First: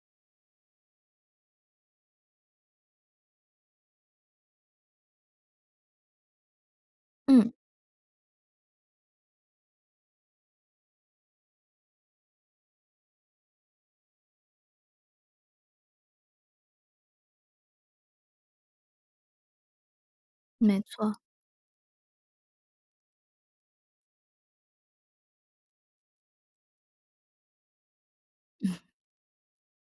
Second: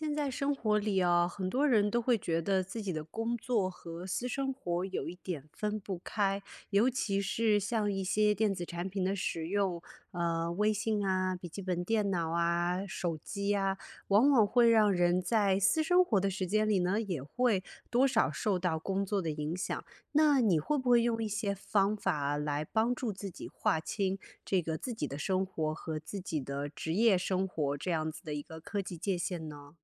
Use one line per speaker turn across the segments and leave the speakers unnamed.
现在生活里啊很多人都会觉得自己的工作和私生活有一点分不开，尤其
嗯。
是像一些电子产品的使用，呃，微信啊、笔记本电脑啊、手机呀往往会让人在私生活的时间里呢，也会多少受到工作的影响。那你会
没
不会
错。
用一些方法来帮助自己划清这个自己的生活和自己的职业生活这样子的一个科 技界限呢？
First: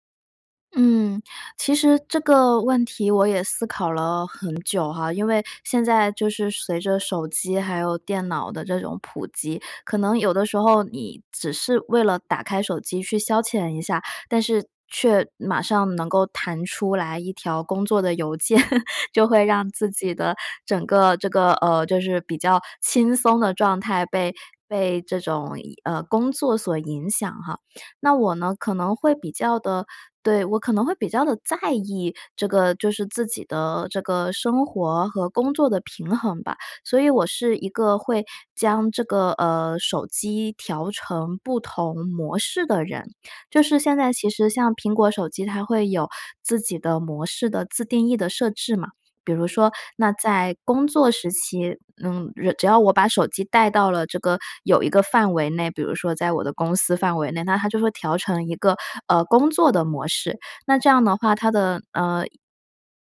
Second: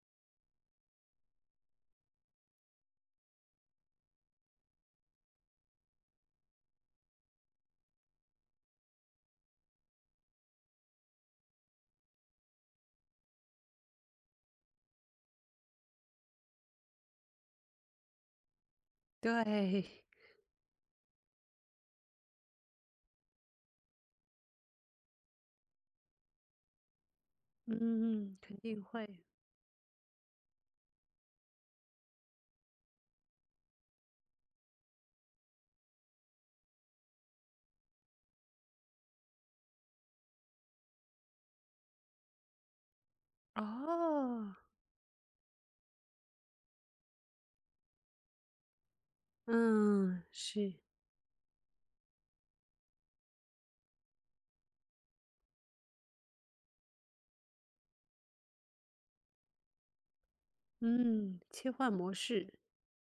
嗯，其实这个问题我也思考了很久哈。因为现在就是随着手机还有电脑的这种普及，可能有的时候你只是为了打开手机去消遣一下，但是却马上能够弹出来一条工作的邮件，就会让
对。
自 己的整个这个呃，就是比较轻松的状态被被这种影呃，工作所影响哈。那我
嗯，
呢
肯
可
定
能会
会。
比较地对，我可能会比较地在意这个就是自己的这个生活和工作的平衡吧，所以我是一个会将这个，呃，手机调成不同模式的人。就是现在其实
哦。
像苹果手机它会有自己的模式的自定义的设置嘛。比如说那
嗯，
在
是。
工作时期，嗯，只要我把手机带到了这个有一个范围内，比如说在我的公司范围内，那它就会调成一个，呃，工作的模式。那这样的话，
嗯，
它
切
的，
换模
呃
式。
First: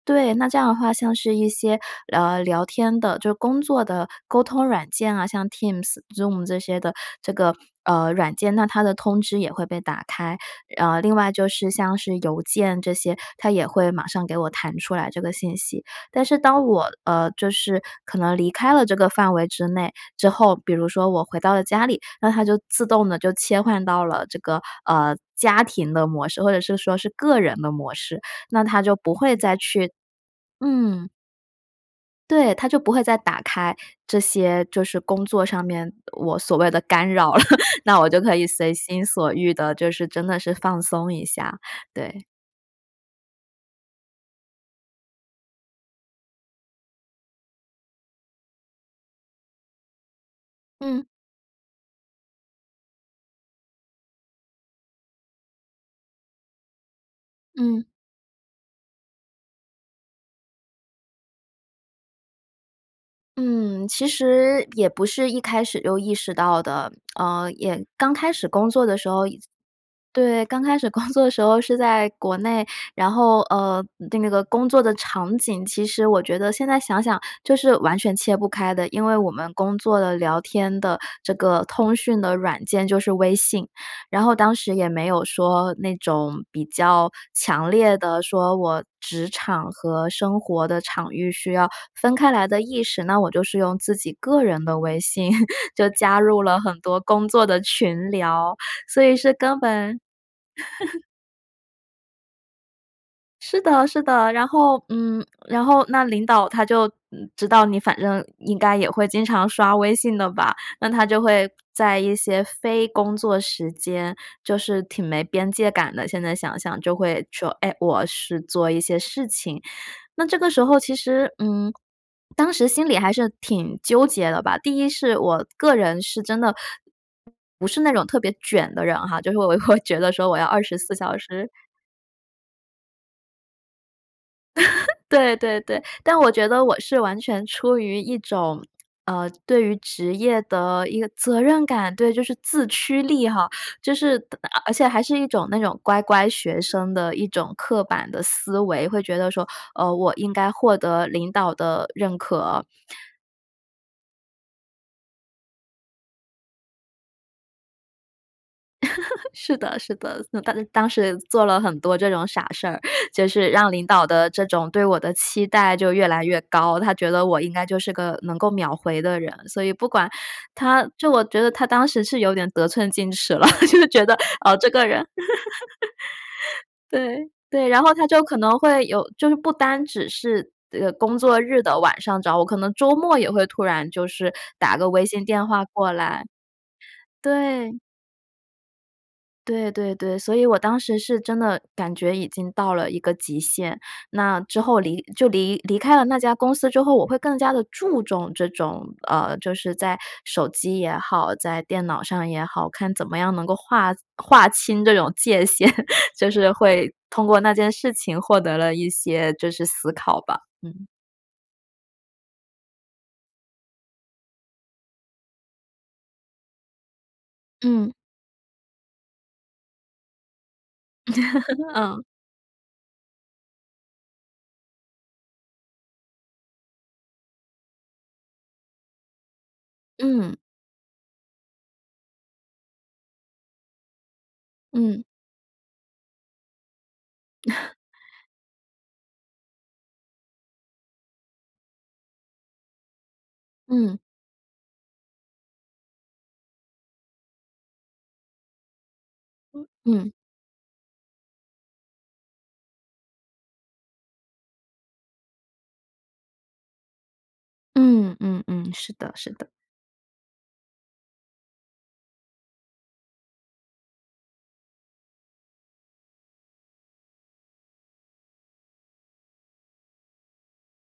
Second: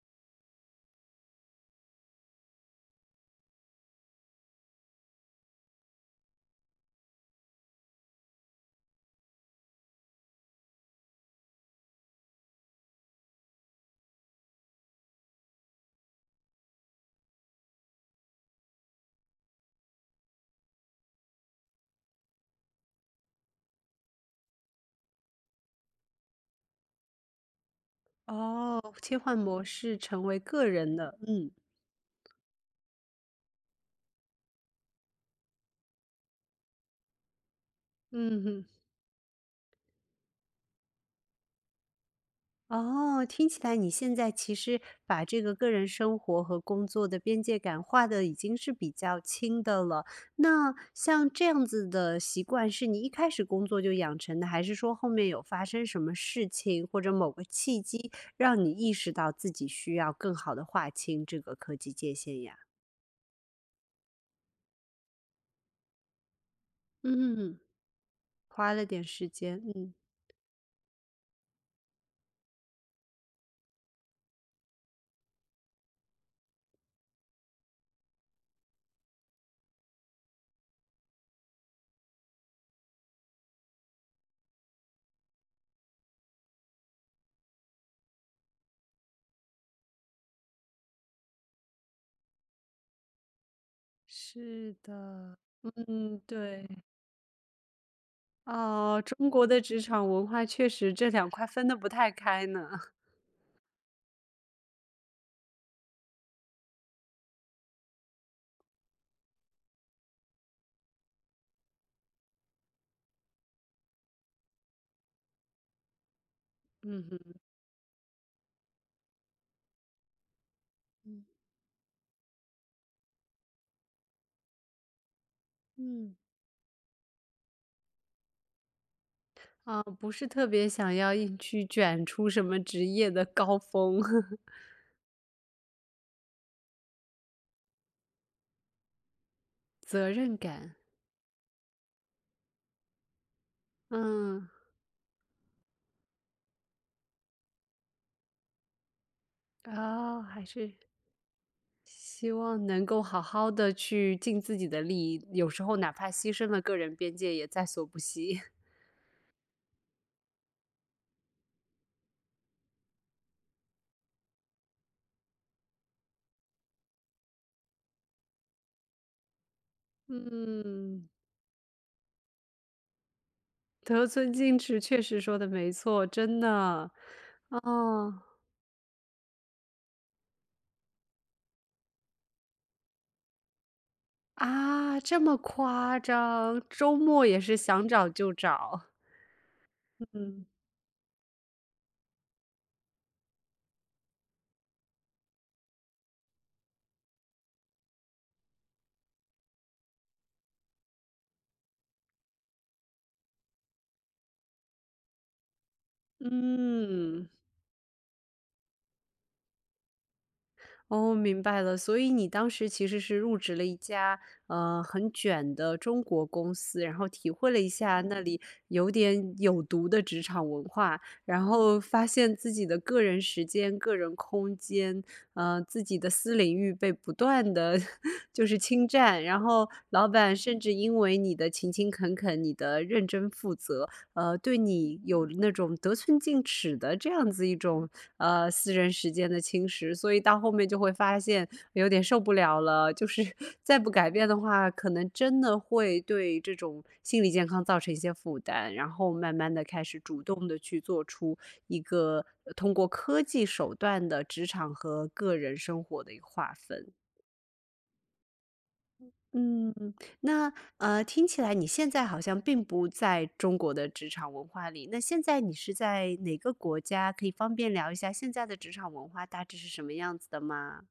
对，那这样的话，像是一些聊聊天的就是工作的沟通软件啊，像 Teams、Zoom 这些的这个，呃，软件，那它的通知也会被打开。呃，另外就是像是邮件这些它也会马上给我弹出来这个信息，但是当我呃，就是可能离开了这个范围之内之后，比如说我回到了家里，那它就自动地就切换到了这个呃，家庭的模式，或者是说是个人的模式，那
哦，
它就不
切换
会再
模
去
式成为个人
嗯。
的，嗯。
对，它就不会再打开这些就是工作上面我所谓的干扰了。那我就可
嗯
以
哼。
随心所欲地就是真的是放松一下，对。
哦，听起来你现在其实把这个个人生活和工作的边界感划得已经是比较清的了。那
嗯。
像这样子的习惯是你一开始工作就养成的，还是说后面有发生什么事情，或者某个契
嗯。
机，让你意识到自己需要更好地划清这个科技界限呀？
嗯，其实也不是一开始就意识到的。呃，
嗯，
也刚开始工
花
作
了
的
点
时候
时
也
间，嗯。
对，刚开始工作的时候是在国内，然后呃，那个工作的场景，其实我觉得现在想想就是完全切不开的，因为我们工作的聊天的这个通讯的软件就是微信，然后当时也没有说那种比较强烈地说我职场和生活的场域需要分开来的意识，那我就是用自己个人
对
的微信
的，
就加
嗯，
入了很
对。
多工作的群聊，所
哦，
以
中
是
国
根
的职
本
场文化确实 这两块分得不太开呢。
是的，是的，然后嗯，然后那领导他就知道，嗯，你反正应该也会经常刷微信的吧，那他就会在一些非工作时间，就是挺没边界感的，现在想想就
嗯
会
哼。
说：“哎，我是做一些事情。”那这个时候其
嗯。
实，嗯，当时心里还是挺纠结的吧。第一是我个人
嗯。
是真的不是那种特别卷的人哈，就是我会
啊，
觉得
不
说
是
我要
特
二
别
十四
想要
小
硬
时
去卷出什么职业的高峰。
对对对，但我觉得我是完全出于一种呃，对于
责
职
任
业
感。
的一个责任感。对，就是自驱力哈，就是
嗯。
而而且还是一种那种乖乖学生的一种刻板的思维，会觉得说，呃，我
哦，
应
还
该
是。
获得领导的认
希
可。
望能够好好地去尽自己的力，有时候哪怕牺牲了个人边界也在所不惜。
是的，是的。当当时也做了很多这种傻事儿。就是让领导的这种对我的期待就越来越高，他觉得我应该就是个能够秒回的人。所以不管他
嗯。
就我觉得他当时是有点得寸进尺了，就觉
得
得，
寸
哦，
进
这
尺
个
确
人。
实说得没错，真的。
对，对，然后他
哦。
就可能会有就是不单只是，呃，工作日的晚上找我，可能周末也会突然就是打个
啊？
微
这
信
么
电话过
夸
来。
张。周末也是
对。
想找就找。
对对对，所以
嗯。
我当时是真的感觉已经到了一个极限。那之后离就离离开了那家公司之后，我会更加地注重这种，呃，就是在手机也好，在电脑上也好，看怎么样能够划划清这种界限，就是会通
嗯。
过那件事情获得了一些就是思考吧。嗯。
哦，明白了，所以你当时其实是入职了一家，呃，很卷的中国公司，然后体会了一
嗯。
下那里有点有毒的职场文化。然 后
嗯。
发现自己的个人时间、个人空间，呃，自己的私领域被不断地 就是侵占，然后老
嗯。
板甚至因为你的勤勤恳恳，你的认真负责，呃，对你
嗯。
有了那种得寸进尺的这样子一种呃，私人时间的侵蚀，所以到后面就会发现，有点受不了了，就是再不
嗯。
改变的话，可能真的会对这种心理健康造成一些负担，然后慢慢地
嗯，
开始
嗯。
主动地去做出一个通过科技手段的职场和个人生活的一个划分。
嗯嗯嗯，是的，是的。
嗯，那，呃，听起来你现在好像并不在中国的职场文化里，那现在你是在哪个国家？可以方便聊一下现在的职场文化大致是什么样子的吗？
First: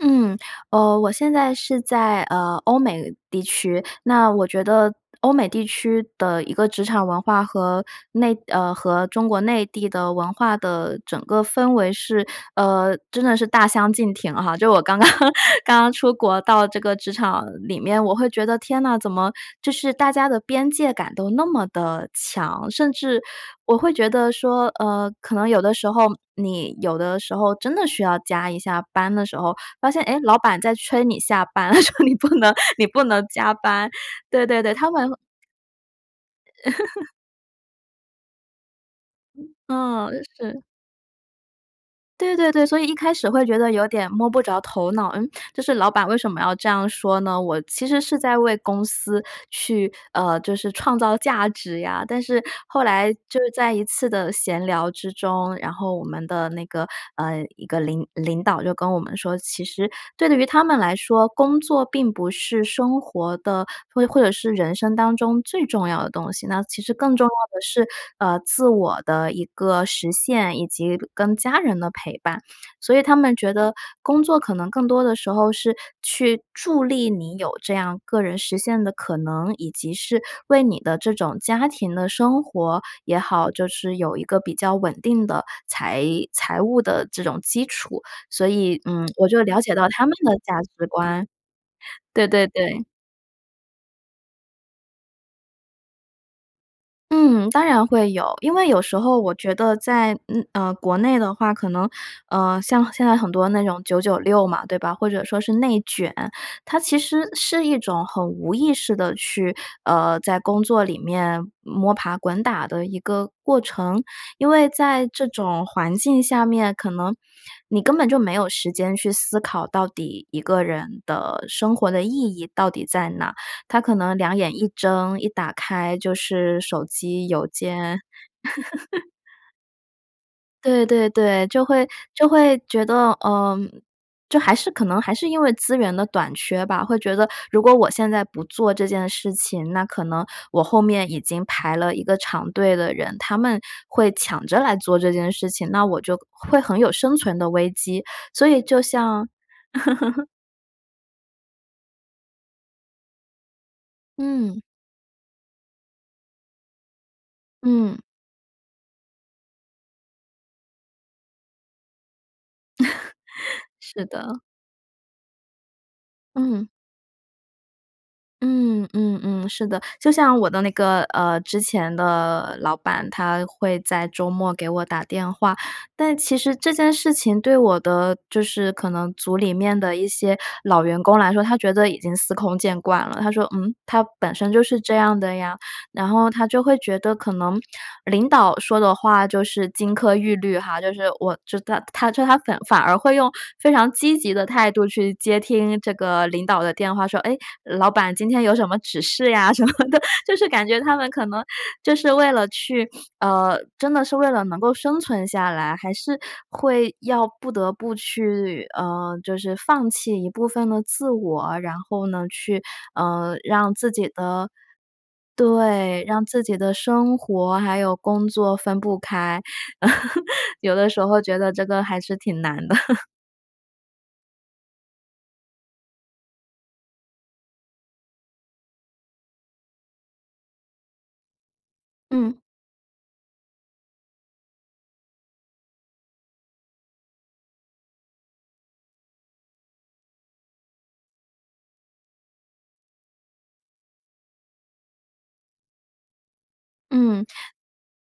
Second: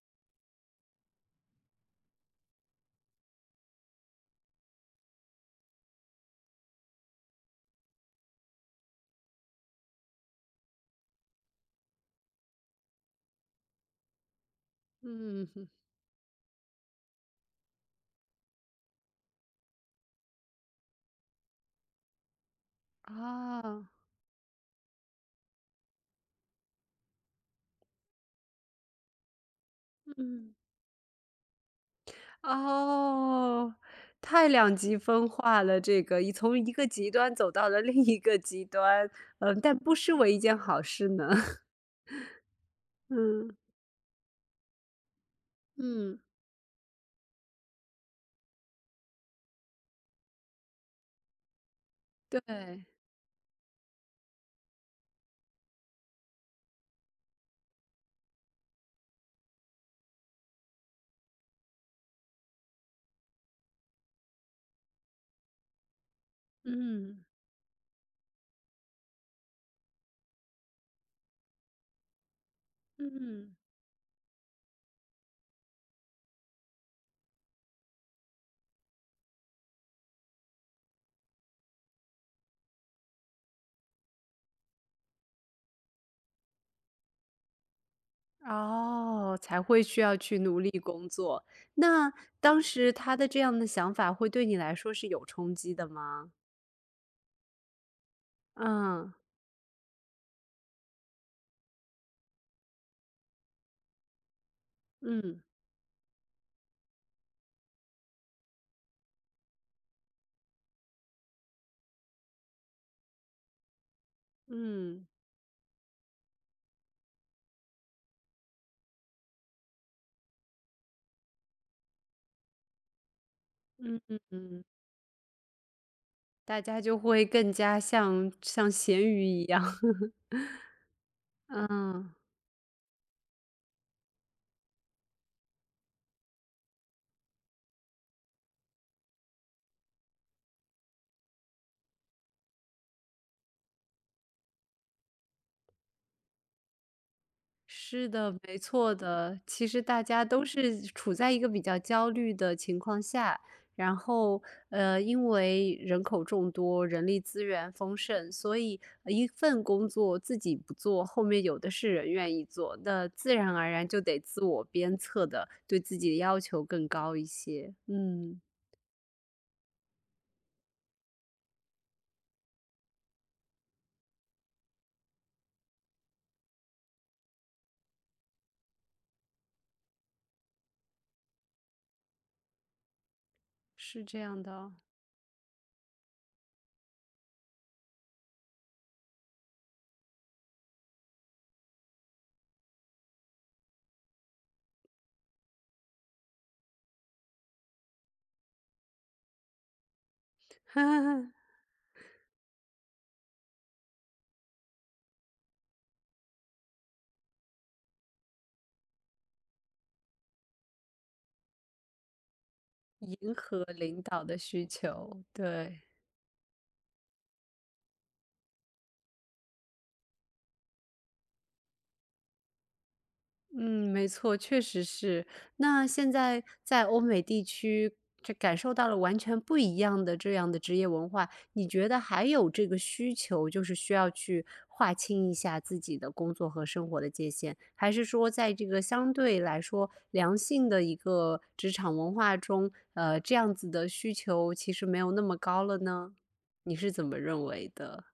嗯，呃，我现在是在呃，欧美地区，那我觉得欧美地区的一个职场文化，和内呃，和中国内地的文化的整个氛围是，呃，真的是大相径庭哈，就我刚刚
嗯。
刚刚出国，到这个职场里面我会觉得，天哪，怎么就是大家的边界感都那么地强，甚至我
啊。
会觉得说呃，可能有的时候你有的时候真的需要加一下班的时候，发现哎老
嗯。
板在催你下班，说：“你不能你不能加
哦，
班。”对
太
对对，
两
他
极
们
分化了这个，一从一个极 端走到了另一个极端，嗯，但不
哦，
失为一件
是。
好事呢。
对对对，所以一开始会
嗯。
觉得有点摸不着头脑，嗯？就是老板为
嗯。
什么要这样说呢？我其实是在为公司去呃，就是创造价值呀，但是后
对。
来就在一次的闲聊之中，然后我们的那个呃，一个领领导就跟我们说，其实对于他们来说，工作并不是生活的或或者是人生当中最重要的东西，那其实更重
嗯。
要的是呃，自我的一个实现以及跟家人的陪伴。所以他们觉
嗯。
得工作可能更多的时候是去助力你有这样个人实现的可能，以及是为你的这种家庭的生活也好，就是有一个比较稳定的财财务的这种基础。所以嗯，我
哦，
就了
才
解
会
到
需
他们
要
的
去
价
努力
值
工
观。
作。那
对对
当
对。
时他的这样的想法会对你来说是有冲击的吗？
嗯，当然会有。因为有时
嗯。
候我觉得在嗯，呃，国内的话，可能，呃，像现在很多那种九九六嘛，对吧，或者说
嗯。
是内卷，它其实是一种很无意识地去呃，在工作里面摸爬滚打的一个过程。因为在
嗯。
这种环境下面，可能，你根本就没有时间去思考到底一个人的生活的意义到底在哪？他可
嗯
能
嗯
两眼
嗯。
一睁、一打开就是
大家
手
就会
机邮
更加
件。
像像咸 鱼一样。
对对 对，就会
嗯。
就会觉得，呃，就还是可能还是因为资源的短缺吧，会觉得如果我现在不做这件事情，那可能我后面已经排了一个长队的人，他们会抢着来做这件事情，那我就会很有生存的危机。
是的，
所
没
以就
错
像
的。其实大家 都是处在一个比较焦虑的情况下，然后
嗯。
呃，因为人口众多，人力资源
嗯。
丰盛，所以一份工作自己不做，后面有的是人愿意做。那自然而 然就
是
得
的。
自我鞭策的，对自己的要求
嗯。
更高一些，嗯。
嗯嗯嗯，是的。就像我的那个，呃，之前的老板，他会在周末给我打电话，但其实这件事情对我的就是可能组里面的一些老员工来说，他觉得已经司空见惯了，他说：“嗯？
是
他
这
本
样
身就
的。
是这样的呀。”然后他就会觉得可能，领导说的话就是金科玉律哈，就是我知道他就他反反而会用非常积极的态度去接听这个领导的电话，说：“诶，老板今天有什么指示呀？”什么的。就是感觉他们可 能，就是为了去呃，真的是为了能够生存下来，还是会要不得不去呃，就是放弃一部分的自我，然后呢去
迎
呃，
合
让自
领
己
导的
的
需求，对。
对，让自己的生活还有工作分不开。有的时候觉得这个还是挺难的。
嗯，没错，确实是。那现在在欧美地区这感受到了完全不一样的这样的职业文化，你觉得还
嗯。
有这个需求，就是需要去划清一下自己的工作和生活的界限？还是说在这个相对来说良性的一个职场文化中，呃，这样子的需求其实没有那么高了呢？你是怎么
嗯。
认为的？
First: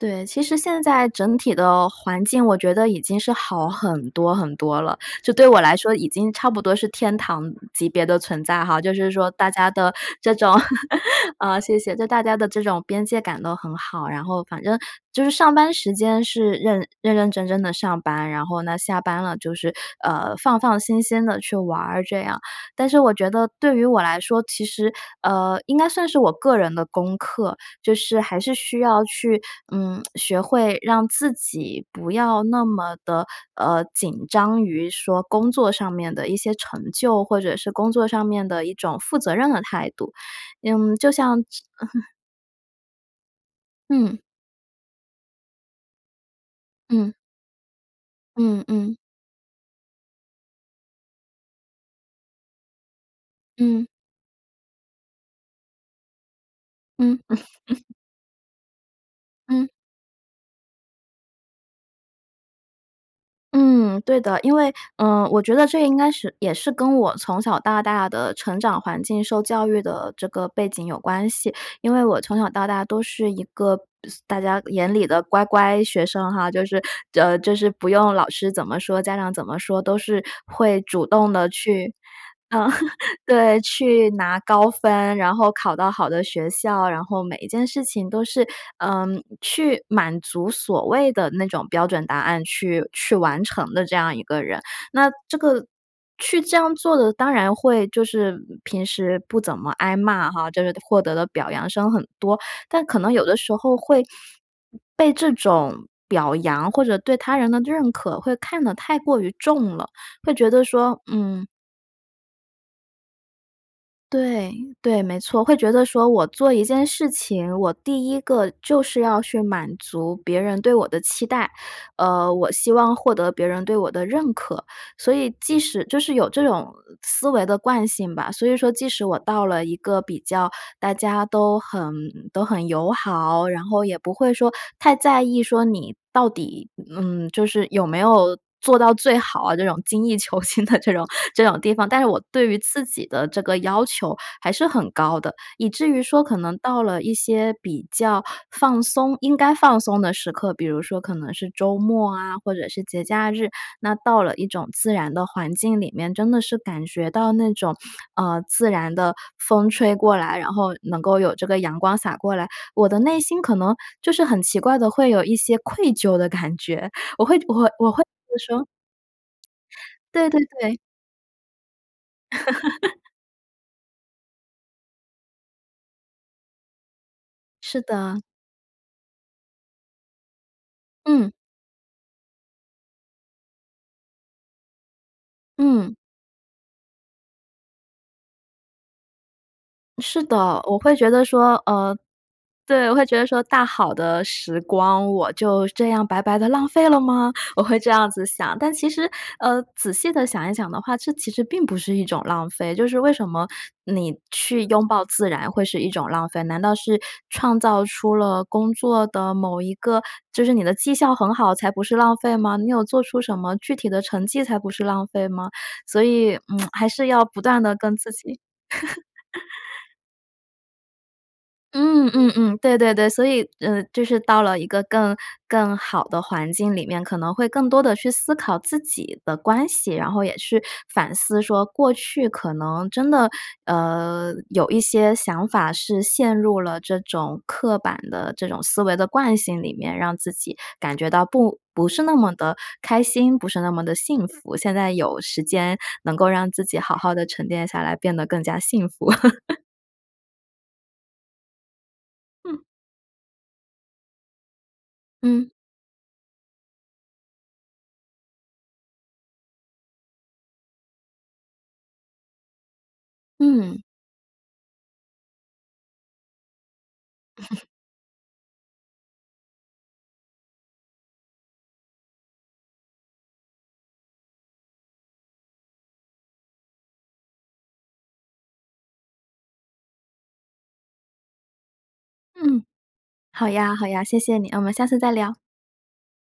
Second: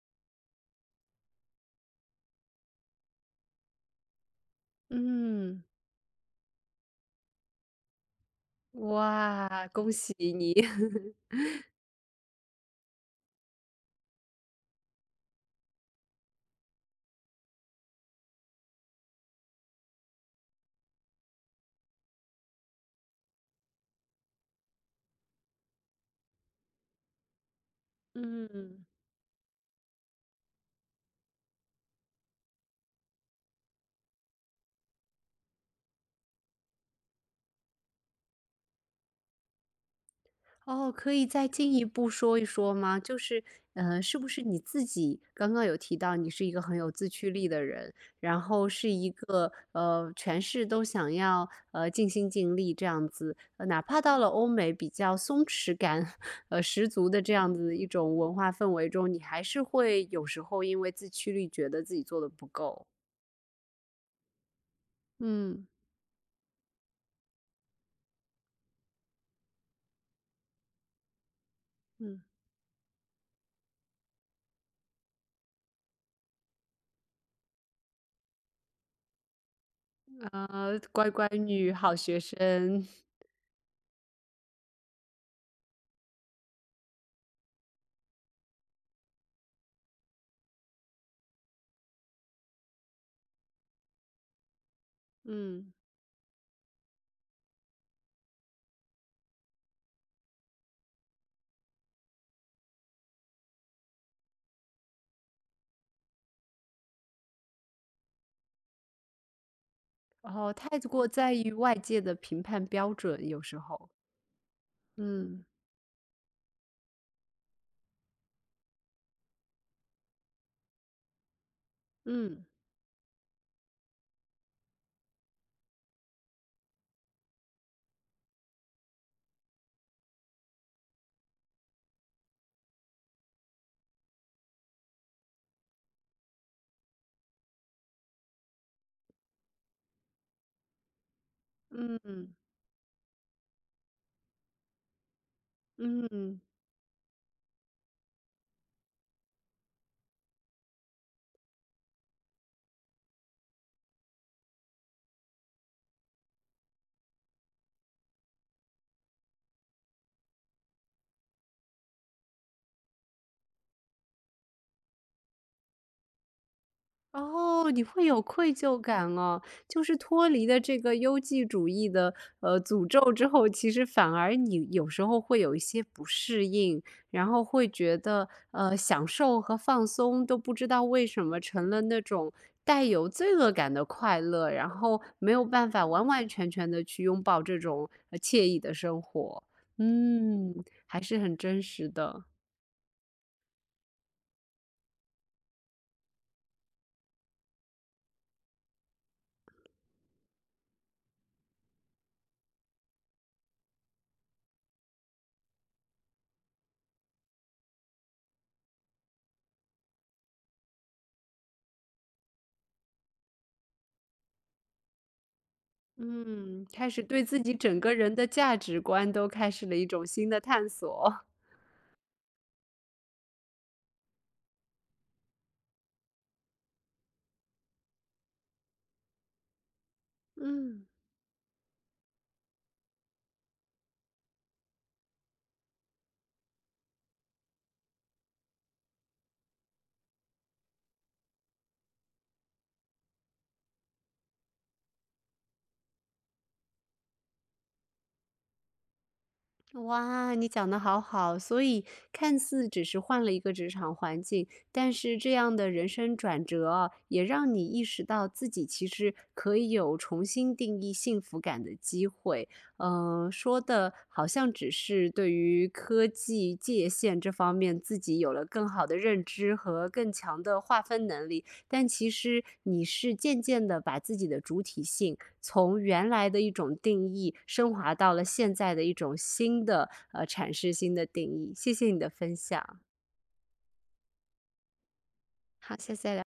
对，其实现在整体的环境我觉得已经是好很多很多了。这对我
嗯。
来说已经差不多是天堂级别的存在哈，就是说大
哇，
家
恭
的
喜
这
你。
种 啊，谢谢！这大家的这种边界感都很好，然后反正就是上班时间是认认认真真地上班，然后呢下班了就是，呃，放放心心地去玩儿这样。但是我觉得对于我来说，其实呃，应该算是我个人的功课，就是还是需
嗯。
要去，嗯，学会让自己不要那么地，呃，紧张于说工作上面的一些成就，或者是工作上面的一种负责任的态度。
哦，
嗯，就
可以
像
再进一步 说一说吗？就是呃，
嗯。
是不是你自己刚刚有提到你是一个很有自
嗯。
驱力的人，然
嗯，
后是
嗯。
一个呃，全是都想要呃，尽心尽力这样子，哪
嗯。
怕到了欧美比较松弛感 呃，十足
嗯。
的这样子一 种文化氛围中，你还是
嗯。
会有时候因为自驱力觉得自己做得不够？
嗯，对的。因为呃，我觉得
嗯。
这应该是也是跟我从小到大的成长环境，受教育的这个背景有关系。因为我
嗯。
从小到大都是一个大家眼里的乖乖学生哈，就是呃，就是不用老师怎么说，家长怎么说，都是
哦，
会主
乖乖
动地
女，
去
好学
嗯，
生。
对，去拿高分，然后考到好的学校啊，然后每一件事情都是，嗯，去满足所谓的那种标准答案，去去完成的这样一个人。那这个
嗯。
去这样做的，当然会就是平时不怎么挨骂哈，就是获得的表扬声很多，但可能有的时候会，被这种表扬或者对他人的认可，会看得太过于重了，会觉
哦，
得
太
说，
过在
嗯
于外界的评判标准，有时候。
对对，没
嗯。
错。会觉得说我做一件事情，我第一个就是要去满足别人对我的期待，呃，
嗯。
我希望获得别人对我的认可。所以即使就是有这种思维的惯性吧，所以说即使我到了一个比较，大家都很都很友好，然后也不会说太在意说你到底，嗯，就是有没有做到最好啊，这种精益求精的这种这种地方，但是我
嗯。
对于自己的这个要求还是很高的，以至于说可
嗯。
能到了一些比较放松，应该放松的时刻，比如说可能是周末啊，或者是节假日，那到了一种自然的环境里面，真的是感觉到那种，呃，自然的风吹过来，然后能够有这个阳光洒过来，我的内心可能就是很奇怪地会有一些愧疚的感觉。我会我我会
哦，你
我会
会有愧
说
疚感哦。就是
对
脱
对
离了
对。
这个优绩主义的，呃，诅 咒之后，其实反而你有时候会有一些不适应，然后会
是
觉
的。
得，呃，享受和放松都不知道为什
嗯。
么成了那种带有罪恶感的快乐，然后没有办法
嗯。
完完全全地去拥抱这种呃，惬意的生活。
是
嗯，
的，我会
还
觉
是
得
很
说，
真实
呃，
的。
对，我会觉得说大好的时光，我就这样白白地浪费了吗？我会这样子想。但其实，呃，仔细地想一想的话，这其实并不是一种浪费，就是为什么你去拥抱自然会是一种浪费，难道是创造出了工作的某一个就是你的绩效很好，才不是浪费吗？你有做出什么具体的成绩才不是浪费吗？所以，嗯，
嗯，
还
开始
是要
对
不
自己
断地
整个
跟自
人的
己
价值观都开始了一 种新的探索。
嗯嗯嗯，对对对。所以呃，就是到了一个更更好的环境里面，可能会更多地去思考自己的关系，然后也去
嗯。
反思说，过去可能真的，呃，有一些想法是陷入了这种刻板的这种思维的惯性里面，让自己感觉到不不是那么地开心，不是那么地幸福，现在有时间能够让自己好好地沉淀下来，变得更加幸福。
哇，你讲得好好。所以看
嗯。
似只是换了一个职场环境，但是这
嗯。
样的人生转折哦，也让你意识到自己其实可以有重新定义幸福感的机会。嗯，说
嗯。
的好像只是对于科技、界限这方 面自己有了更好的认知和更强的划分能力，但其实你是渐渐地把自己的主体性，从原来的一种定义升华到了现在的一种新的，呃阐释新的定义，谢谢你的分
嗯。
享。
好呀好呀，谢谢你！那我们下次再聊。
好，下次再聊。